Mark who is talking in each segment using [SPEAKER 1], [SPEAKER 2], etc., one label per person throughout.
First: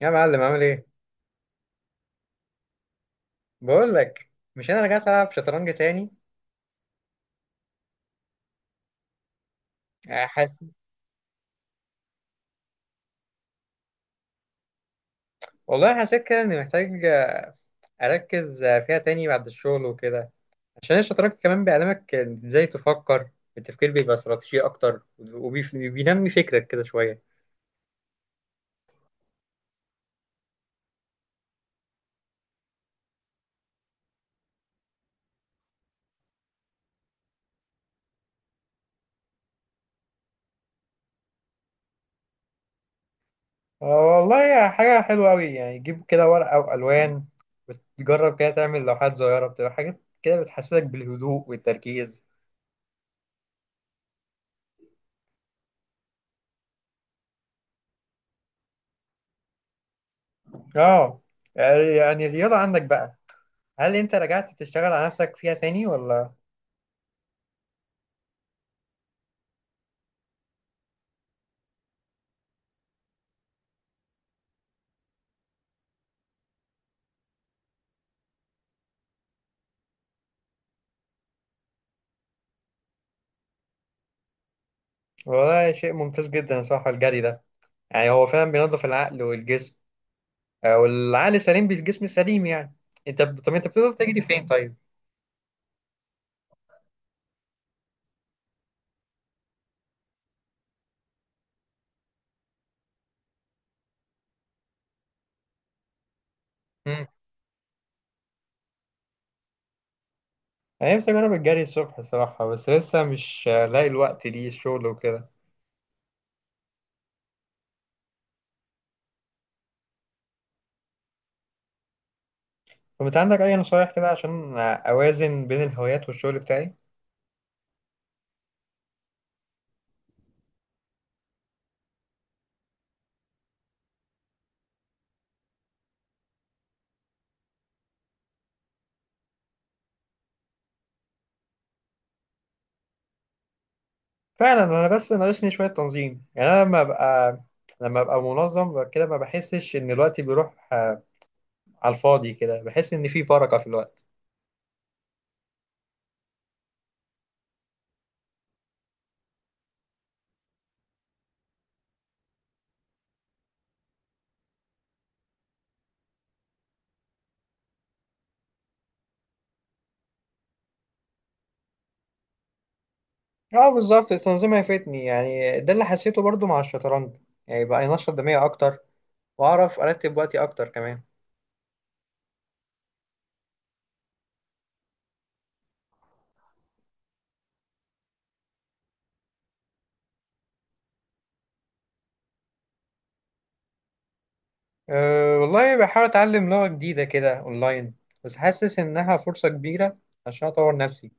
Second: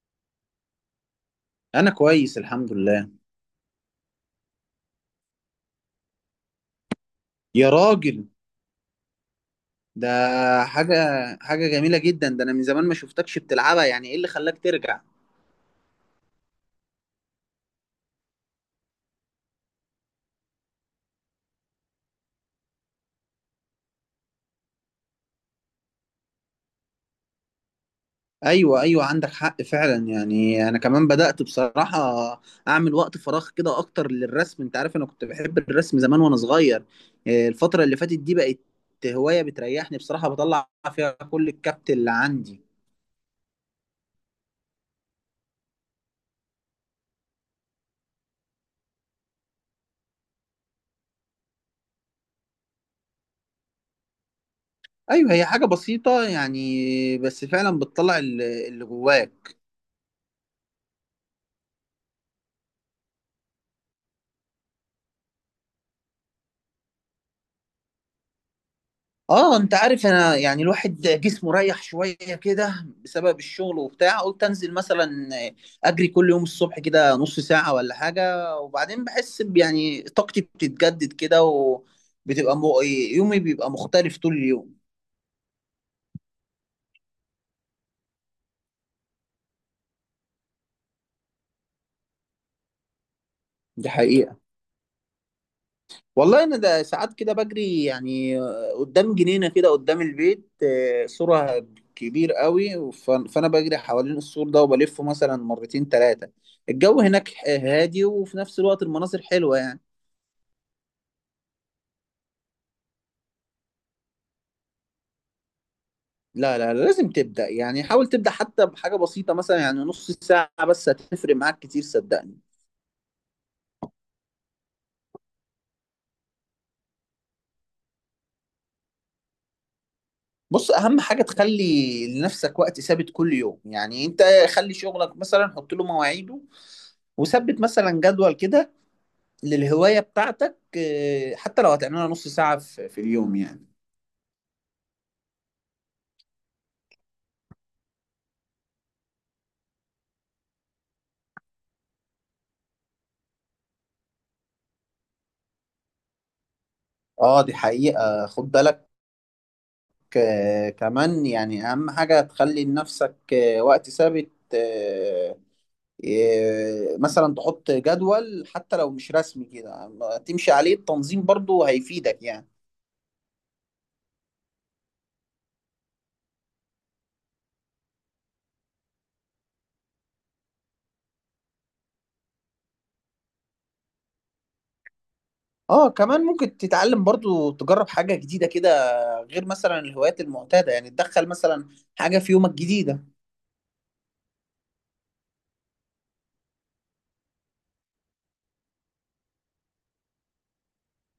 [SPEAKER 1] يا معلم عامل ايه؟
[SPEAKER 2] انا كويس الحمد لله.
[SPEAKER 1] بقول لك، مش انا رجعت العب شطرنج تاني؟
[SPEAKER 2] يا راجل، ده
[SPEAKER 1] آه، حاسس.
[SPEAKER 2] حاجه حاجه جميله جدا. ده انا من زمان ما شفتكش بتلعبها، يعني ايه اللي خلاك ترجع؟
[SPEAKER 1] والله حسيت كده اني محتاج اركز فيها تاني بعد الشغل وكده. عشان الشطرنج كمان بيعلمك ازاي تفكر. التفكير بيبقى استراتيجي اكتر وبينمي فكرك كده شوية.
[SPEAKER 2] ايوه، عندك حق فعلا. يعني انا كمان بدات بصراحه اعمل وقت فراغ كده اكتر للرسم. انت عارف انا كنت بحب الرسم زمان وانا صغير. الفتره اللي فاتت دي بقت هوايه بتريحني بصراحه، بطلع فيها كل الكبت اللي عندي.
[SPEAKER 1] آه والله، يا حاجة حلوة أوي. يعني تجيب كده ورقة وألوان وتجرب كده تعمل لوحات صغيرة، بتبقى حاجات كده بتحسسك بالهدوء والتركيز.
[SPEAKER 2] ايوه، هي حاجه بسيطه يعني، بس فعلا بتطلع اللي جواك.
[SPEAKER 1] آه. يعني الرياضة عندك بقى، هل أنت رجعت تشتغل على نفسك فيها تاني ولا؟
[SPEAKER 2] اه، انت عارف انا يعني الواحد جسمه رايح شويه كده بسبب الشغل وبتاع. قلت انزل مثلا اجري كل يوم الصبح كده نص ساعه ولا حاجه، وبعدين بحس يعني طاقتي بتتجدد كده وبتبقى يومي بيبقى مختلف طول اليوم.
[SPEAKER 1] وده شيء ممتاز جدا صراحة الجري ده، يعني هو فعلا بينظف العقل والجسم. آه، والعقل سليم بالجسم سليم يعني. طب انت
[SPEAKER 2] دي
[SPEAKER 1] بتقدر تجري
[SPEAKER 2] حقيقه.
[SPEAKER 1] فين طيب؟
[SPEAKER 2] والله انا ده ساعات كده بجري يعني، قدام جنينه كده قدام البيت. سورها كبير قوي، فانا بجري حوالين السور ده وبلفه مثلا مرتين ثلاثه. الجو
[SPEAKER 1] مم.
[SPEAKER 2] هناك هادي، وفي نفس الوقت المناظر حلوه يعني.
[SPEAKER 1] انا نفسي اجرب الجري الصبح الصراحة، بس لسه مش لاقي الوقت ليه، الشغل وكده.
[SPEAKER 2] لا لا لا، لازم تبدا. يعني حاول تبدا حتى بحاجه بسيطه، مثلا يعني نص ساعه بس، هتفرق معاك كتير صدقني.
[SPEAKER 1] طب انت عندك اي نصايح كده عشان اوازن بين الهوايات والشغل بتاعي؟
[SPEAKER 2] بص، اهم حاجه تخلي لنفسك وقت ثابت كل يوم. يعني انت خلي شغلك مثلا، حط له مواعيده وثبت مثلا جدول كده للهواية بتاعتك. حتى لو هتعملها نص ساعة في اليوم يعني.
[SPEAKER 1] فعلا، انا بس ناقصني شوية تنظيم. يعني انا لما ابقى منظم كده، ما بحسش ان الوقت بيروح على الفاضي كده، بحس ان في بركة في الوقت.
[SPEAKER 2] اه دي حقيقة، خد بالك. كمان يعني أهم حاجة تخلي لنفسك وقت ثابت. مثلا تحط جدول حتى لو مش رسمي كده تمشي عليه، التنظيم برضو هيفيدك يعني.
[SPEAKER 1] اه بالظبط، التنظيم هيفيدني. يعني ده اللي حسيته برضو مع الشطرنج، يعني بقى ينشط دماغي اكتر، واعرف ارتب وقتي اكتر كمان.
[SPEAKER 2] اه كمان ممكن تتعلم برضو، تجرب حاجة جديدة كده غير مثلا الهوايات المعتادة. يعني تدخل مثلا حاجة في يومك جديدة.
[SPEAKER 1] أه والله، بحاول اتعلم لغة جديدة كده اونلاين، بس حاسس انها فرصة كبيرة عشان اطور نفسي.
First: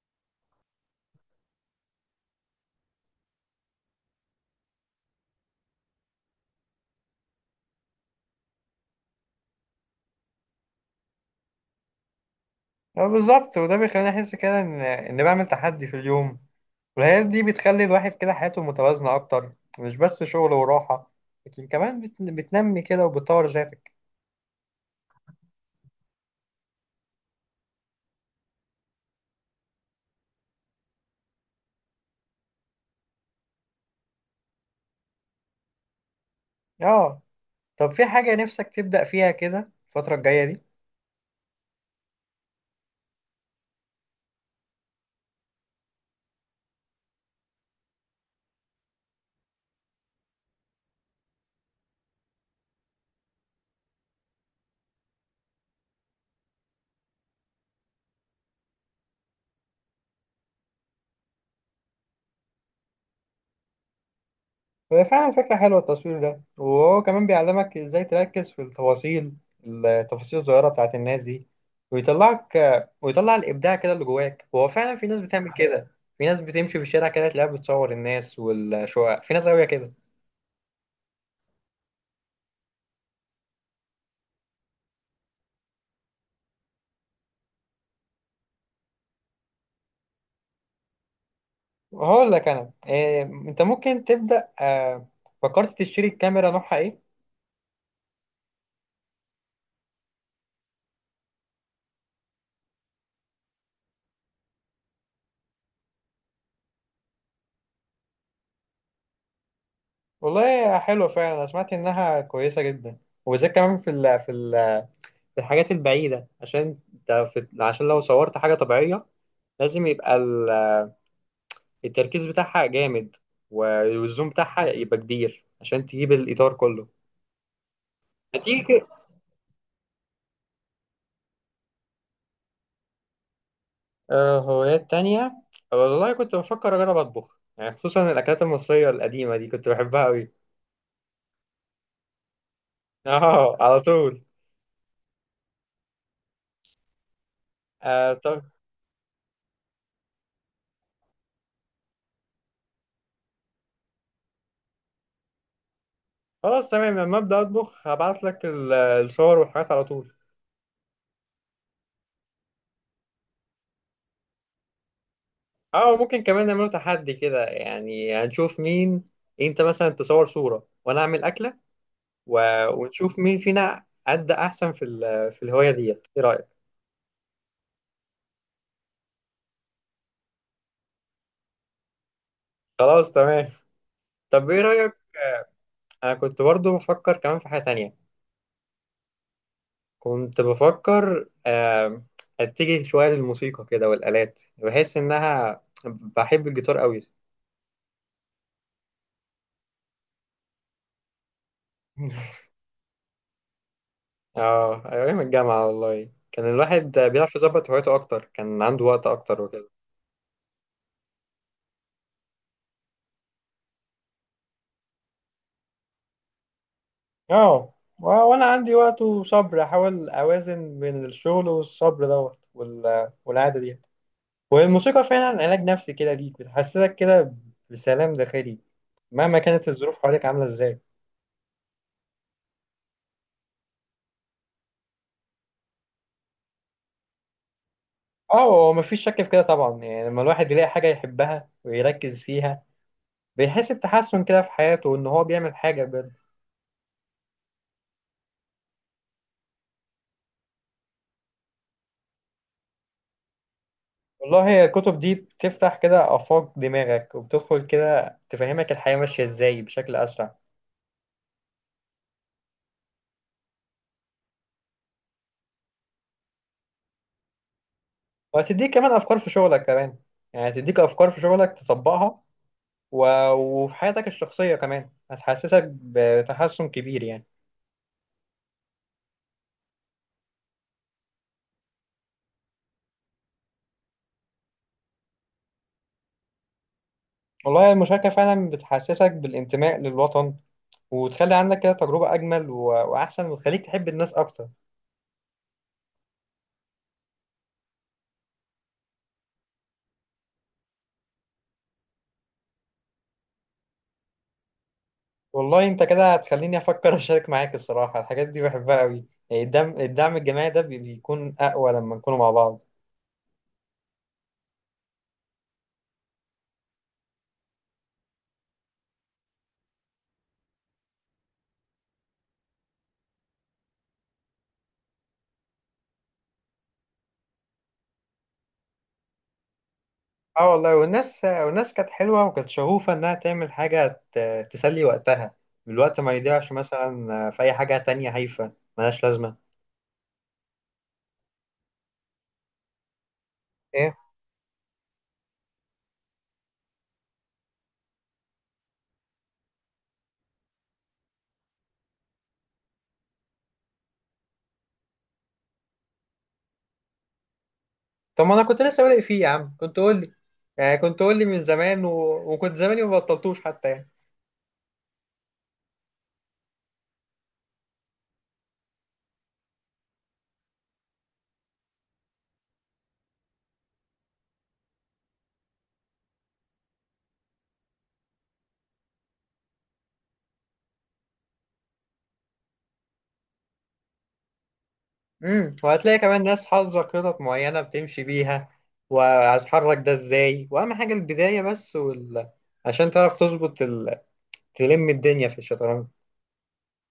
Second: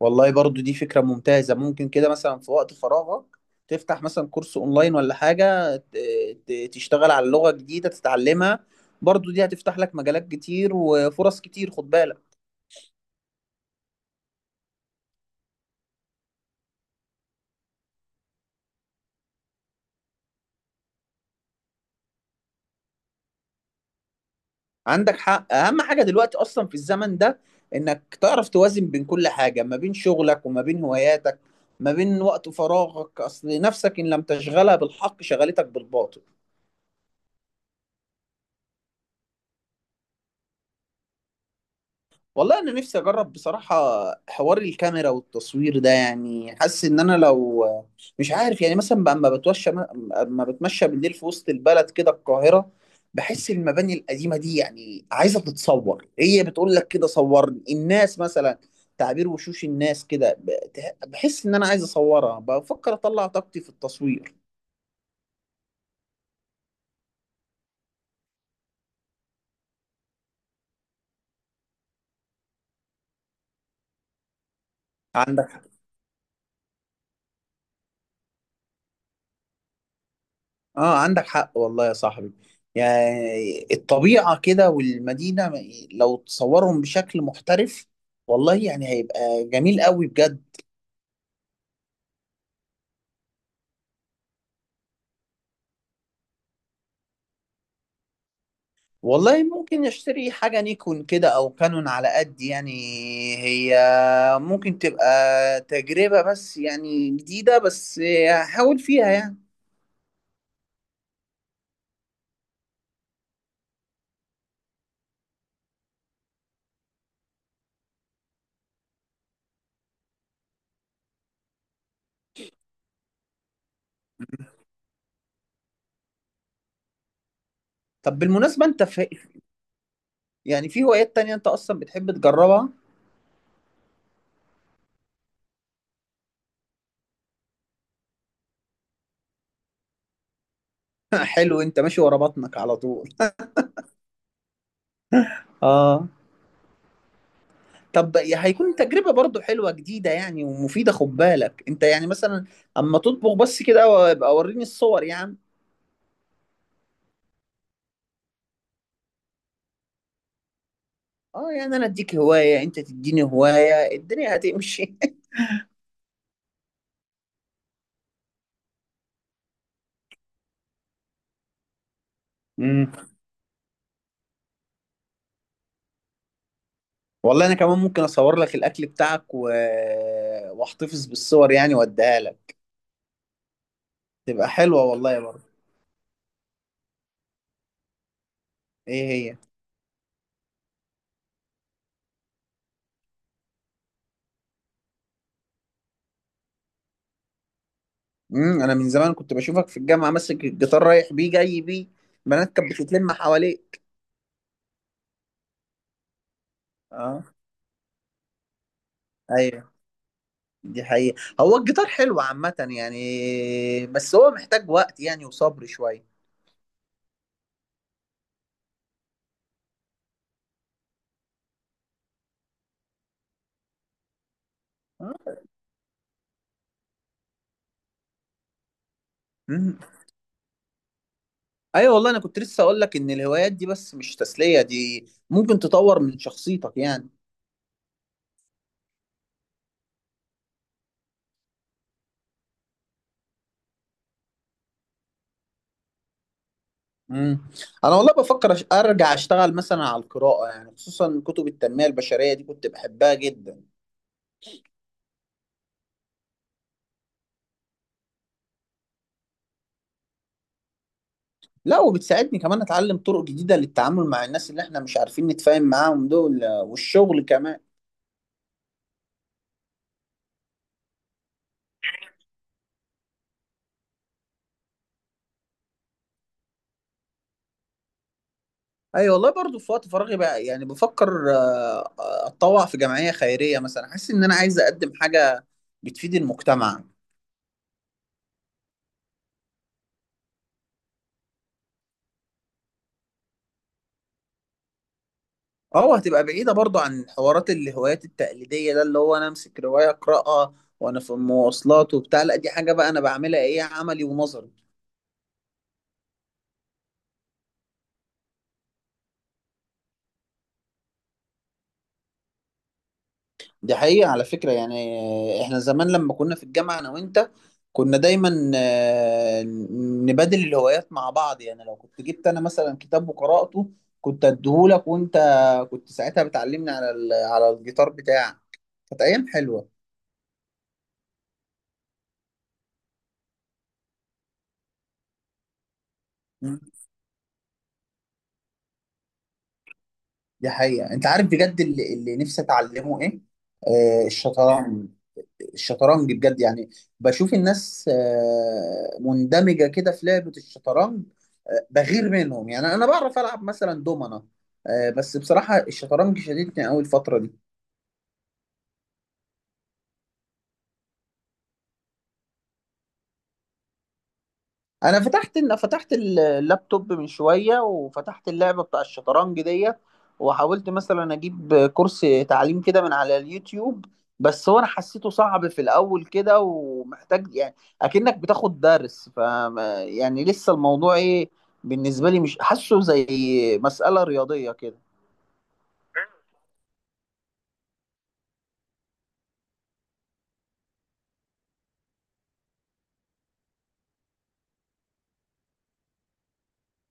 [SPEAKER 2] والله برضو دي فكرة ممتازة. ممكن كده مثلا في وقت فراغك تفتح مثلا كورس اونلاين ولا حاجة، تشتغل على لغة جديدة تتعلمها. برضو دي هتفتح لك مجالات كتير وفرص كتير، خد بالك.
[SPEAKER 1] اه بالظبط، وده بيخليني احس كده ان بعمل تحدي في اليوم. والهوايات دي بتخلي الواحد كده حياته متوازنة اكتر، مش بس شغل وراحة، لكن كمان بتنمي كده وبتطور ذاتك.
[SPEAKER 2] عندك حق، اهم حاجة دلوقتي اصلا في الزمن ده انك تعرف توازن بين كل حاجة، ما بين شغلك وما بين هواياتك ما بين وقت فراغك. اصل نفسك ان لم تشغلها بالحق شغلتك بالباطل.
[SPEAKER 1] اه طب، في حاجة نفسك تبدأ فيها كده الفترة الجاية دي؟
[SPEAKER 2] والله انا نفسي اجرب بصراحه حوار الكاميرا والتصوير ده. يعني حاسس ان انا لو، مش عارف يعني مثلا، بقى اما بتوشى اما بتمشى بالليل في وسط البلد كده، القاهره، بحس المباني القديمه دي يعني عايزه تتصور، هي بتقول لك كده صورني. الناس مثلا تعبير وشوش الناس كده، بحس ان انا عايز اصورها، بفكر اطلع طاقتي في التصوير.
[SPEAKER 1] هي فعلا فكرة حلوة التصوير ده، وهو كمان بيعلمك ازاي تركز في التفاصيل، التفاصيل الصغيرة بتاعت الناس دي. ويطلعك ويطلع الإبداع كده اللي جواك. هو فعلا في ناس بتعمل
[SPEAKER 2] عندك،
[SPEAKER 1] كده، في ناس بتمشي في الشارع كده تلاقيها بتصور الناس والشقق، في ناس قوية كده.
[SPEAKER 2] اه عندك حق والله يا صاحبي. يعني الطبيعة كده والمدينة لو تصورهم بشكل محترف، والله يعني هيبقى جميل قوي بجد.
[SPEAKER 1] هقول لك أنا إيه، أنت ممكن تبدأ فكرت تشتري الكاميرا، نوعها إيه؟
[SPEAKER 2] والله ممكن اشتري حاجة نيكون كده او كانون على قد يعني. هي ممكن تبقى تجربة بس يعني جديدة، بس هحاول فيها يعني.
[SPEAKER 1] والله حلوة فعلا، أنا سمعت إنها كويسة جدا، وبالذات كمان في ال في ال في الحاجات البعيدة، عشان انت عشان لو صورت حاجة طبيعية، لازم يبقى التركيز بتاعها جامد، والزوم بتاعها يبقى كبير عشان تجيب الإطار كله.
[SPEAKER 2] طب
[SPEAKER 1] هتيجي
[SPEAKER 2] بالمناسبة انت
[SPEAKER 1] كده.
[SPEAKER 2] في، يعني في هوايات تانية انت اصلا بتحب تجربها؟
[SPEAKER 1] آه، هوايات تانية، والله كنت بفكر أجرب أطبخ، يعني خصوصا الأكلات المصرية القديمة دي كنت بحبها أوي.
[SPEAKER 2] حلو، انت ماشي ورا بطنك على طول.
[SPEAKER 1] أه على طول.
[SPEAKER 2] اه.
[SPEAKER 1] آه
[SPEAKER 2] طب
[SPEAKER 1] طب،
[SPEAKER 2] هيكون تجربة برضو حلوة جديدة يعني ومفيدة، خد بالك. انت يعني مثلا اما تطبخ بس كده، وابقى وريني الصور يا عم.
[SPEAKER 1] خلاص تمام، لما أبدأ أطبخ هبعت لك الصور والحاجات على طول.
[SPEAKER 2] اه يعني انا اديك هواية انت تديني هواية، الدنيا هتمشي.
[SPEAKER 1] أه ممكن كمان نعمله تحدي كده، يعني هنشوف مين، أنت مثلا تصور صورة وأنا أعمل أكلة و...
[SPEAKER 2] امم.
[SPEAKER 1] ونشوف مين فينا أدى أحسن في في الهواية ديت، إيه رأيك؟
[SPEAKER 2] والله انا كمان ممكن اصور لك الاكل بتاعك و... واحتفظ بالصور يعني واديها لك.
[SPEAKER 1] خلاص تمام.
[SPEAKER 2] تبقى
[SPEAKER 1] طب إيه
[SPEAKER 2] حلوة
[SPEAKER 1] رأيك؟
[SPEAKER 2] والله برضو.
[SPEAKER 1] أنا كنت برضو بفكر كمان في حاجة تانية،
[SPEAKER 2] ايه هي؟
[SPEAKER 1] كنت بفكر أتجه شوية للموسيقى كده والآلات، بحس إنها بحب الجيتار قوي.
[SPEAKER 2] امم، انا من زمان كنت بشوفك في الجامعة ماسك الجيتار، رايح بيه جاي بيه، بنات كانت بتتلم حواليك.
[SPEAKER 1] اه، أيام الجامعة والله كان الواحد
[SPEAKER 2] اه،
[SPEAKER 1] بيعرف يظبط هوايته أكتر، كان عنده وقت أكتر وكده.
[SPEAKER 2] ايوه. دي حقيقة، هو الجيتار حلو عامة يعني، بس هو محتاج وقت يعني وصبر شوية.
[SPEAKER 1] اه، وانا عندي وقت وصبر، احاول اوازن بين الشغل والصبر دوت والعادة دي. والموسيقى
[SPEAKER 2] آه.
[SPEAKER 1] فعلا علاج نفسي كده ليك، بتحسسك كده بسلام داخلي مهما كانت
[SPEAKER 2] مم.
[SPEAKER 1] الظروف حواليك عاملة ازاي.
[SPEAKER 2] ايوه والله، انا كنت لسه اقول لك ان الهوايات دي بس مش تسلية، دي ممكن تطور من شخصيتك يعني.
[SPEAKER 1] اه، هو مفيش شك في كده طبعا. يعني لما الواحد يلاقي حاجة يحبها ويركز فيها، بيحس بتحسن كده في حياته، وان هو بيعمل حاجة بجد.
[SPEAKER 2] مم. انا والله بفكر ارجع اشتغل مثلا على القراءة، يعني خصوصا كتب التنمية البشرية دي كنت بحبها جدا.
[SPEAKER 1] والله هي الكتب دي بتفتح كده آفاق دماغك، وبتدخل كده تفهمك الحياة ماشية ازاي بشكل أسرع.
[SPEAKER 2] لا، وبتساعدني كمان اتعلم طرق جديدة للتعامل مع الناس اللي احنا مش عارفين نتفاهم معاهم دول، والشغل كمان.
[SPEAKER 1] وهتديك كمان أفكار في شغلك كمان، يعني هتديك أفكار في شغلك تطبقها و... وفي حياتك الشخصية كمان هتحسسك بتحسن كبير يعني.
[SPEAKER 2] اي والله، برضو في وقت فراغي بقى يعني بفكر اتطوع في جمعية خيرية مثلا. حاسس ان انا عايز اقدم حاجة بتفيد المجتمع.
[SPEAKER 1] والله المشاركة فعلا بتحسسك بالانتماء للوطن، وتخلي عندك كده تجربة أجمل وأحسن، وتخليك تحب الناس أكتر.
[SPEAKER 2] اه، هتبقى بعيدة برضو عن حوارات الهوايات التقليدية ده، اللي هو انا امسك رواية اقراها وانا في المواصلات وبتاع. لا دي حاجة بقى انا بعملها، ايه؟ عملي ونظري.
[SPEAKER 1] والله أنت كده هتخليني أفكر أشارك معاك الصراحة، الحاجات دي بحبها أوي. يعني الدعم الجماعي ده بيكون أقوى لما نكونوا مع بعض.
[SPEAKER 2] دي حقيقة. على فكرة يعني، احنا زمان لما كنا في الجامعة انا وانت كنا دايما نبادل الهوايات مع بعض. يعني لو كنت جبت انا مثلا كتاب وقرأته كنت اديهولك، وانت كنت ساعتها بتعلمني على على الجيتار بتاعك. كانت ايام حلوة.
[SPEAKER 1] اه والله، والناس كانت حلوة، وكانت شغوفة إنها تعمل حاجة تسلي وقتها، الوقت ما يضيعش
[SPEAKER 2] مم.
[SPEAKER 1] مثلا في أي حاجة تانية هايفة ملهاش لازمة.
[SPEAKER 2] دي حقيقة. انت عارف بجد اللي نفسي اتعلمه ايه؟
[SPEAKER 1] إيه؟
[SPEAKER 2] آه، الشطرنج. الشطرنج بجد يعني. بشوف الناس مندمجة كده في لعبة الشطرنج، بغير منهم. يعني أنا بعرف ألعب مثلا دومنة، بس بصراحة الشطرنج شديدني أوي الفترة دي.
[SPEAKER 1] طب ما أنا كنت لسه بادئ فيه يا عم، كنت قول لي، يعني كنت قول لي من زمان و... وكنت زماني ما بطلتوش حتى يعني.
[SPEAKER 2] انا فتحت اللابتوب من شويه وفتحت اللعبه بتاع الشطرنج ديت، وحاولت مثلا اجيب كورس تعليم كده من على اليوتيوب، بس هو انا حسيته صعب في الاول كده، ومحتاج يعني اكنك بتاخد درس. ف يعني لسه الموضوع ايه بالنسبه لي، مش حاسه زي مساله رياضيه كده.
[SPEAKER 1] امم، وهتلاقي كمان ناس حافظة خطط معينة بتمشي بيها، وهتحرك ده ازاي، واهم حاجة البداية بس عشان تعرف تظبط تلم الدنيا في الشطرنج.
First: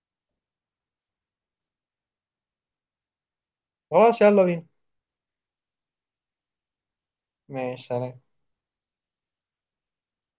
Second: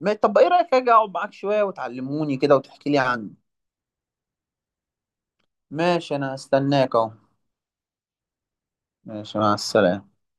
[SPEAKER 2] طب ايه رايك اجي اقعد معاك شويه وتعلموني كده وتحكي لي عنه؟
[SPEAKER 1] خلاص يلا بينا.
[SPEAKER 2] ماشي، انا هستناك اهو.
[SPEAKER 1] ماشي سلام.
[SPEAKER 2] ماشي مع السلامه.